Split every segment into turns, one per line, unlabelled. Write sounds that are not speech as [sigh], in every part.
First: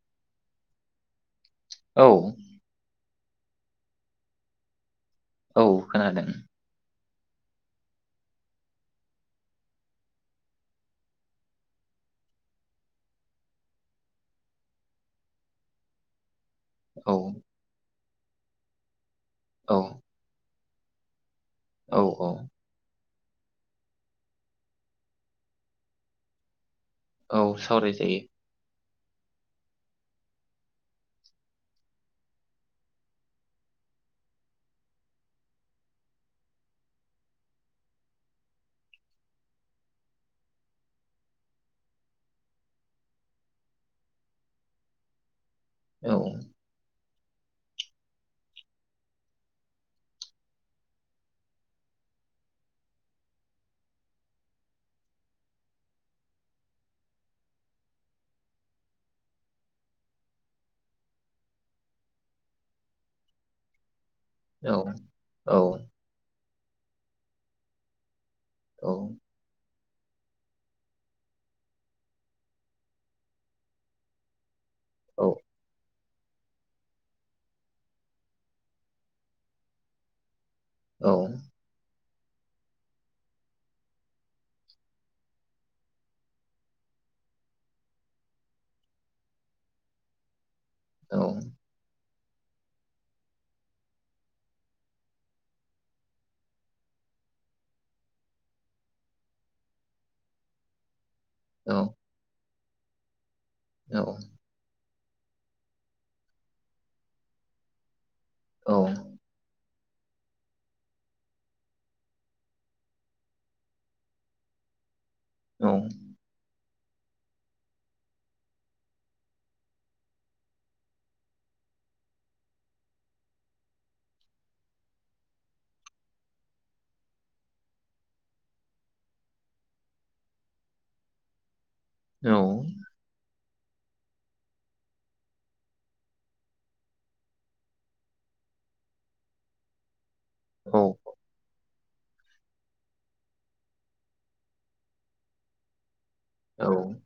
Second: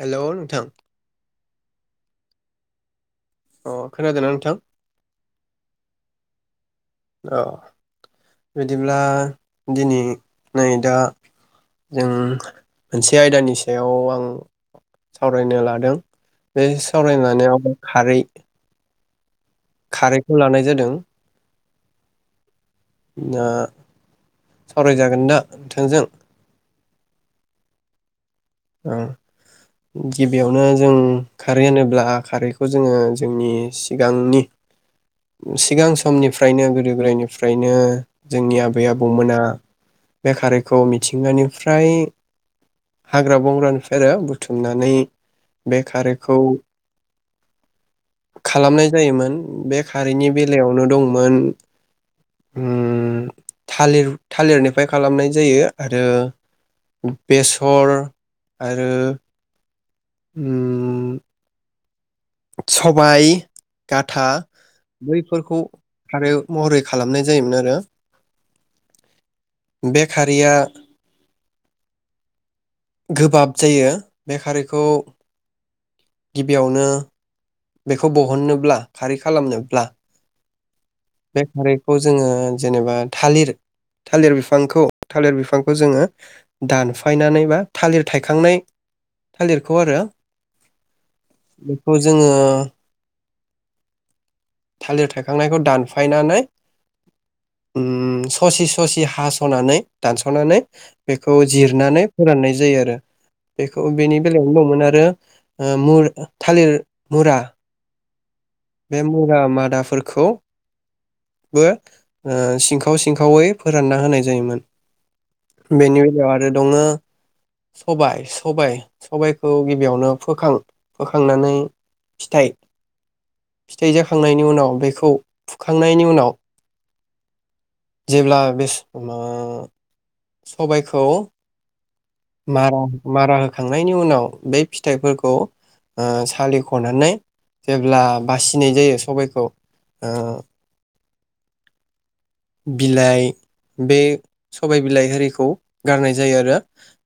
Hello नोंथां
औ।
अ खोनादोंना नोंथां?
औ खोनादों।
अ बिदिब्ला दिनै नै दा जों मोनसे आयदानि सायाव आं सावरायनो लादों। बे
औ
सावरायनो लानायाव खारै
औ
खारैखौ लानाय जादों। दों।
औ औ।
दा सावरायजागोन दा नोंथांजों?
औ सावराय जायो।
ओ गिबियावनो जों खारै होनोब्ला खारैखौ जोङो जोंनि सिगांनि सिगां समनिफ्रायनो गोदो गोदायनिफ्रायनो जोंनि आबै आबौमोना बे खारैखौ मिथिंगानिफ्राय हाग्रा बंग्रानिफ्रायनो बुथुमनानै बे खारैखौ
औ
खालामनाय जायोमोन बे खारैनि बेलायावनो दंमोन ओम थालिर थालिरनिफ्राय खालामनाय जायो आरो बेसर आरो ओम सबाय था
औ
बैफोरखौ आरो महरै खालामनाय जायोमोन आरो
औ।
बे खारैया गोबाब जायो बे खारैखौ
औ
गिबियावनो बेखौ बहननोब्ला खारै खालामनोब्ला
औ
बे खारै खौ जोङो जेनेबा थालिर थालिर बिफांखौ थालिर बिफांखौ जोङो दानफायनानै मा थालिर थायखांनाय थालिरखौ आरो
औ
बेखौ जोङो बा [unintelligible] थालिर थायखांनायखौ दानफायनानै ओम ससे ससे हास'नानै दानस'नानै बेखौ
औ
जिरनानै फोराननाय जायो आरो बेखौ
औ
बेनि बेलायावबो मोनो आरो ओ मुर थालिर मुरा बे मुरा मादा फोरखौबो ओ सिंखाव सिंखावै फोरानना होनाय जायोमोन। बेनि उनाव आरो दङो सबाइ सबाइ सबाइखौ गिबियावनो फोखां फोखांनानै फिथाइ फिथाइ जाखांनायनि उनाव बेखौ फुखांनायनि उनाव जेब्ला बे ओ सबायखौ मा-मारा खांनायनि उनाव बे फिथाइफोरखौ ओ सालिख'नानै जेब्ला बासिनाय जायो सबायखौ ओ
औ
बिलाइ बे सबाय बिलाइ [unintelligible] गारनाय जायो आरो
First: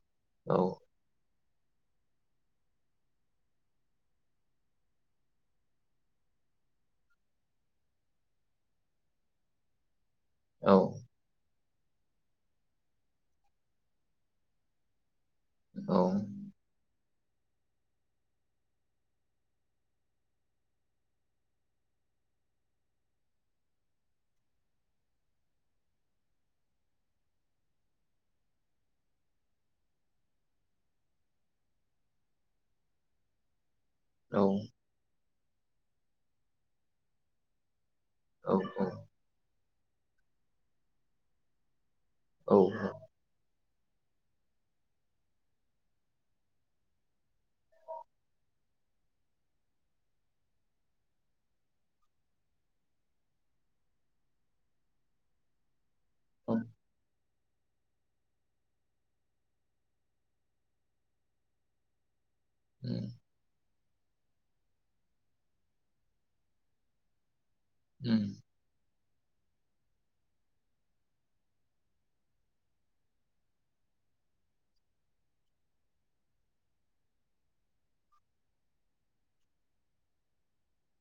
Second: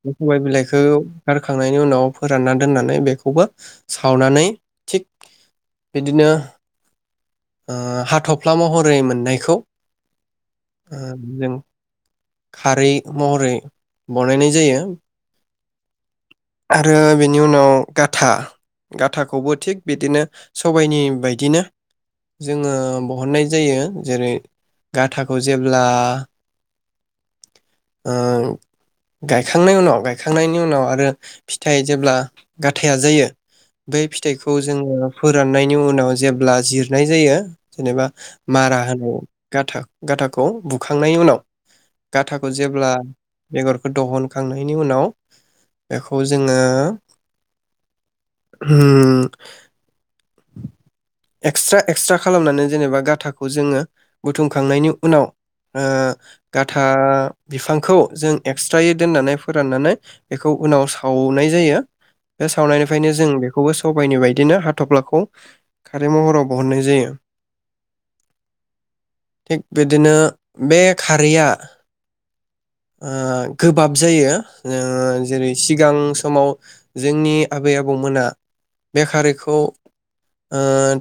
बे सबाय बिलाइखौ गारखांनायनि उनाव फोरानना दोननानै बेखौबो सावनानै थिग बिदिनो ओ हाथ'फ्ला महरै मोननायखौ ओ जों खारै महरै बनायनाय जायो।
औ
आरो बेनि उनाव गाथा गाथाखौबो थिग बिदिनो सबायनि बायदिनो जोङो बहननाय जायो जेरै गाथाखौ जेब्ला ओ गायखांनायनि उनाव गायखांनायनि उनाव आरो फिथाइ जेब्ला गाथाया जायो बेै फिथाइखौ
औ
जोङो फोराननायनि उनाव जेब्ला जिरनाय जायो जेनेबा मारा होनां गाथा गाथाखौ बुखांनायनि उनाव गाथाखौ जेब्ला बेगरखौ दिहनखांनायनि उनाव बेखौ जोङो उम एक्सट्रा एक्सट्रा खालामनानै जेनेबा गाथाखौ जोङो बुथुमखांनायनि उनाव ओ गाथा बिफांखौ जों एक्सट्रायै दोननानै फोराननानै बेखौ खौ उनाव सावनाय जायो बे
उम,
सावनायनिफ्रायनो जों बेखौबो सबायनि बायदिनो हाथफ्लाखौ खारै महराव बहननाय जायो
औ
थिग बिदिनो बे खारैया ओ गोबाब जायो जेरै सिगां समाव जोंनि आबै आबौमोना बे खारैखौ ओ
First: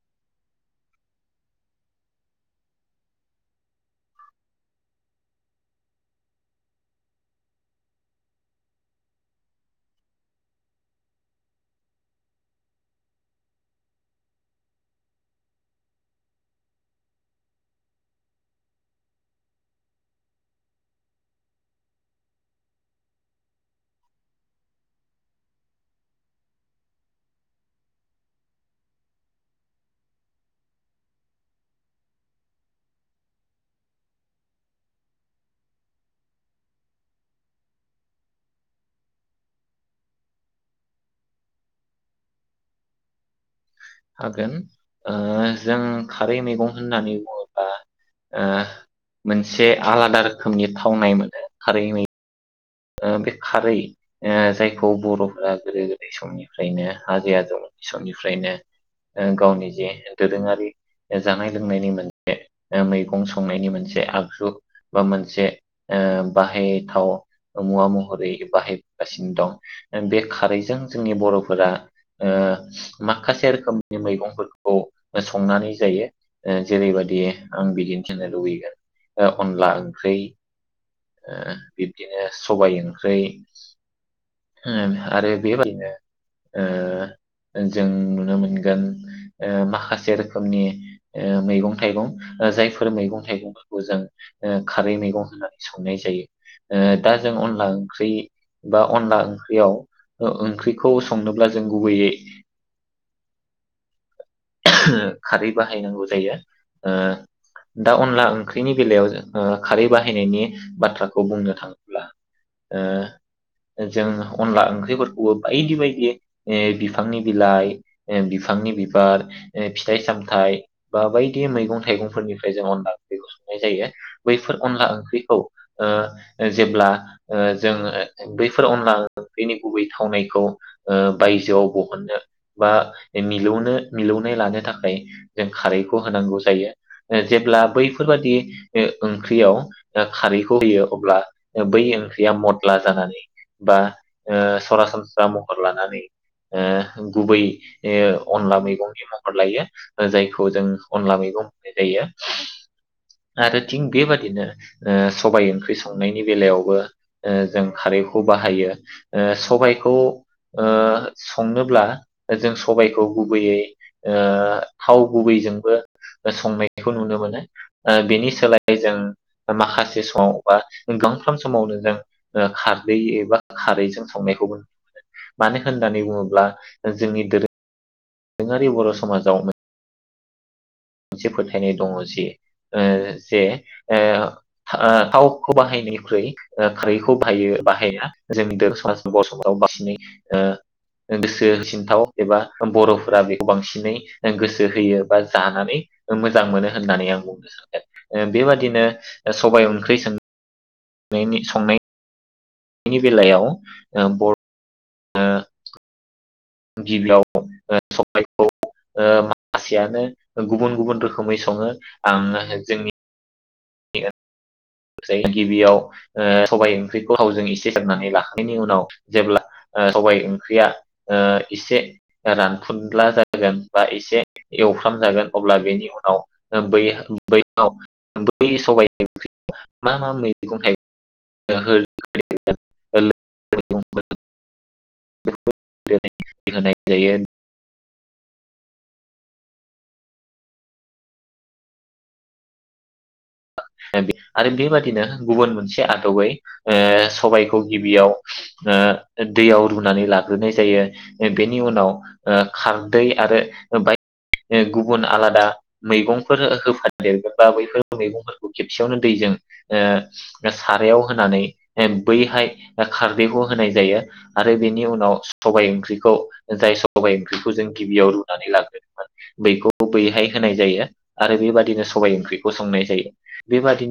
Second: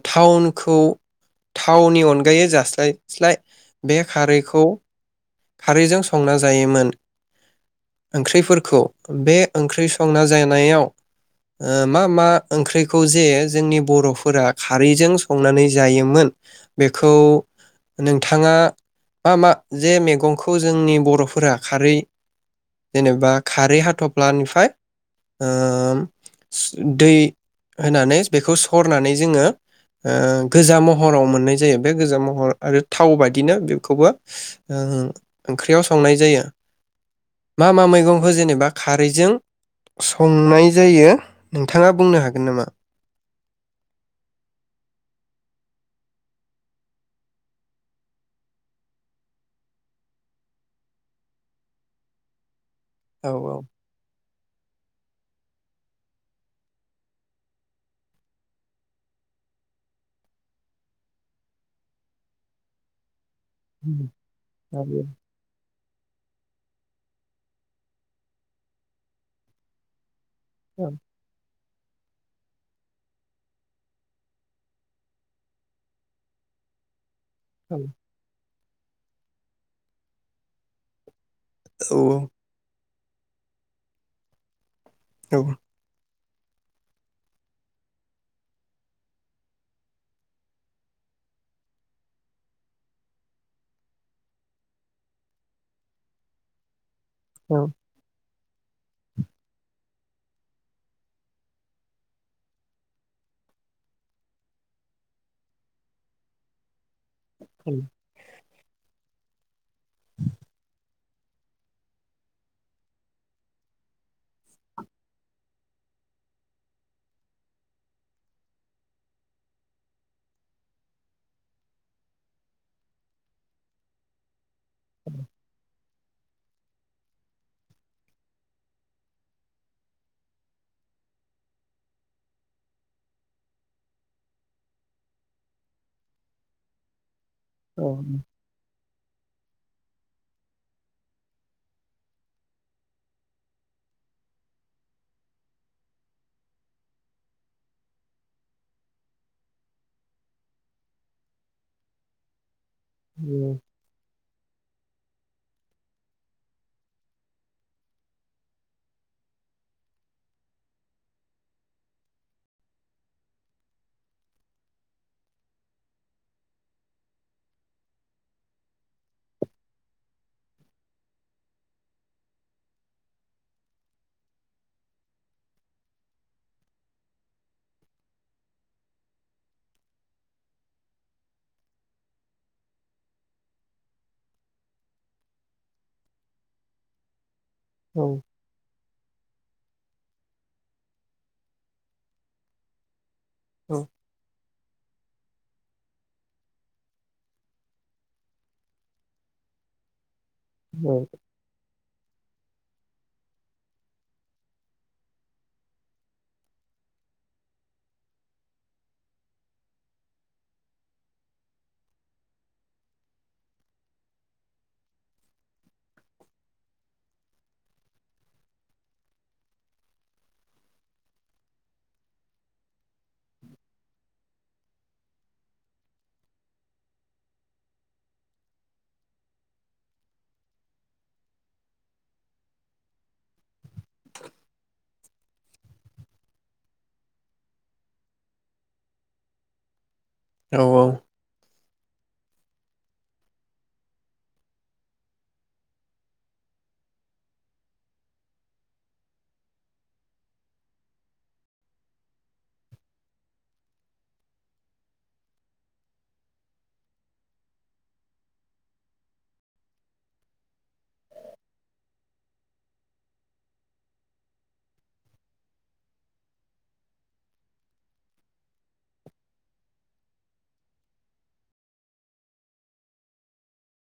थावनखौ थावनि अनगायै जास्लायस्लाय बे खारैखौ खारैजों संना जायोमोन ओंख्रिफोरखौ बे ओंख्रि संना जानायाव ओ मा मा ओंख्रिखौ जे जोंनि बर'फोरा खारैजों संनानै जायोमोन बेखौ नोंथाङा मा मा जे मैगंखौ जोंनि बर'फोरा खारै जेनेबा खारै हाथ थफ्लानिफ्राय ओ दै होनानै बेखौ सरनानै जोङो ओ गोजा महराव मोननाय जायो बे गोजा महर आरो थाव बायदिनो बेखौबो ओ ओंख्रियाव संनाय जायो मा मा मैगंखौ जेनेबा खारैजों संनाय जायो नोंथाङा बुंनो हागोन नामा
हागोन ओ जों खारै मैगं होननानै बुङोब्ला ओ मोनसे आलादा रोखोमनि थावनाय मोनो खारै मै ओ
औ
बे खारै ओ जायखौ बर'फोरा गोदो गोदाय समनिफ्रायनो आजै आजौनि समनिफ्रायनो ओ गावनि जे दोरोङारि जानाय लोंनायनि मोनसे मैगं सम संनायनि मोनसे आगजु
हायो
बा मोनसे ओ बाहायथाव। मुवा महरै बाहायगासिनो दं बे खारैजों
औ
जोंनि बर'फोरा ओ माखासे रोखोमनि मैगंफोरखौ संनानै जायो ओ जेरैबायदि आं बिदिन्थि होनो लुबैगोन। ओ अनला ओंख्रि ओ।
औ
बिदिनो सबाइ ओं ख्रै। ओं आरो
औ
बेबायदिनो ओ जों नुनो मोनगोन ओ माखासे रोखोमनि ओ मैगं थाइगं जायफोर मैगं थाइगंफोरखौ जों ओ खारै मैगं होननानै संनाय जायो। ओ दा जों
औ
अनला ओंख्रि बा अनला ओंख्रियाव ओंख्रिखौ संनोब्ला जों गुबैयै खारै बाहायनांगौ जायो। ओ दा अनला ओं बेनि बेलायावजो ओ खारै बाहायनायनि बाथ्रा खौ बुंनो। थाङोब्ला ओ जों अनला ओंख्रिफोरखौबो बायदि बायदि बिफांनि बिलाइ बिफांनि बिबार फिथाइ सामथाइ बा बायदि मैगं थाइगंफोरनिफ्राय जों अनला ओंख्रिखौ संनाय जायो बै फोर अनला ओंख्रिखौ ओ जेब्ला ओ जों बैफोर अनला ओंख्रिनि गुबै थावनायखौ ओ बायजोआव बहननो बा मिलौनो मिलौनाय लानो थाखाय जों खारैखौ होनांगौ जायो। जेब्ला बैफोरबादि ओ ओंख्रियाव आ खारैखौ होयो अब्ला बै ओंख्रिया मदला जानानै बा ओ सरासनस्रा महर लानानै ओ गुबै अनला मैगंनि महर लायो जायखौ जों अनला मैगं होननाय जायो। आरो थिं बेबायदिनो ओ सबाइ ओंख्रि सं संनायनि बेलायावबो ओ जों खारैखौ बाहायो ओ सबाइखौ ओ संनोब्ला जों सबाइखौ गुबैयै ओ थाव गुबैजोंबो संनायखौ नुनो मोनो ओ बेनि सोलाय जों माखासे समाव बा गांफ्राम समावनो जों खारदै एबा खारैजों संनायखौबो नुनो मोनो मानो होननानै बुङोब्ला जोंनि दोरों दोरोङारि बर' समाजाव मो मोनसे फोथायनाय दङ जे ओ जे ओ थावखौ बाहायनोख्रुइ खारैखौ बाहायो। बाहाया जोंनि दोरों बर समाव। दिनै ओ गोसो होसिनथाव एबा बर'फोरा बे बांसिनै गोसो होयो बा जानानै। मोजां मोनो होननानै आं बुंनो सानोन बेबादिनो ओ सबबाय ओंख्रि सों
औ
नायनि संनाय बेनि बेलायाव ओ बर गिबियाव सबायखौ माखासेयानो गुबुन गुबुन रोखोमै सङो आङो जोंनि नि ओ गिबियाव ओ सबाय ओंख्रिखौ हावजों एसे सांनानै लाखांनायनि उनाव जेब्ला ओ सबाय ओंख्रिया ओ एसे रानखुनला जागोन बा एसे एवफ्राम जागोन अब्ला बेनि उनाव बै-बैयाव सबाय ओंख्रि मा मा मैगं थायगं [unintelligible] [unintelligible] होनाय जायो
औ औ
आरो बेबादिनो गुबुन मोनसे आदबै ओ सबायखौ गिबियाव दैयाव रुनानै लाग्रोनाय जायो बेनि उनाव ओ खारदै आरो बाय गुबुन आलादा मैगंफोर होफ देरगोन बा बैफोर मैगंफोर खौ खेबसेयावनो दैजों सारायाव होनानै बैहाय खारदैखौ होनाय जायो आरो बेनि उनाव सबाइ ओंख्रिखौ जाय सबाइ ओंख्रिखौ जों गिबियाव रुनानै लाग्रोदोंमोन बैखौ बैहाय होनाय जायो आरो बेबादिनो सबाइ ओंख्रिखौ संनाय जायो बेबादिनो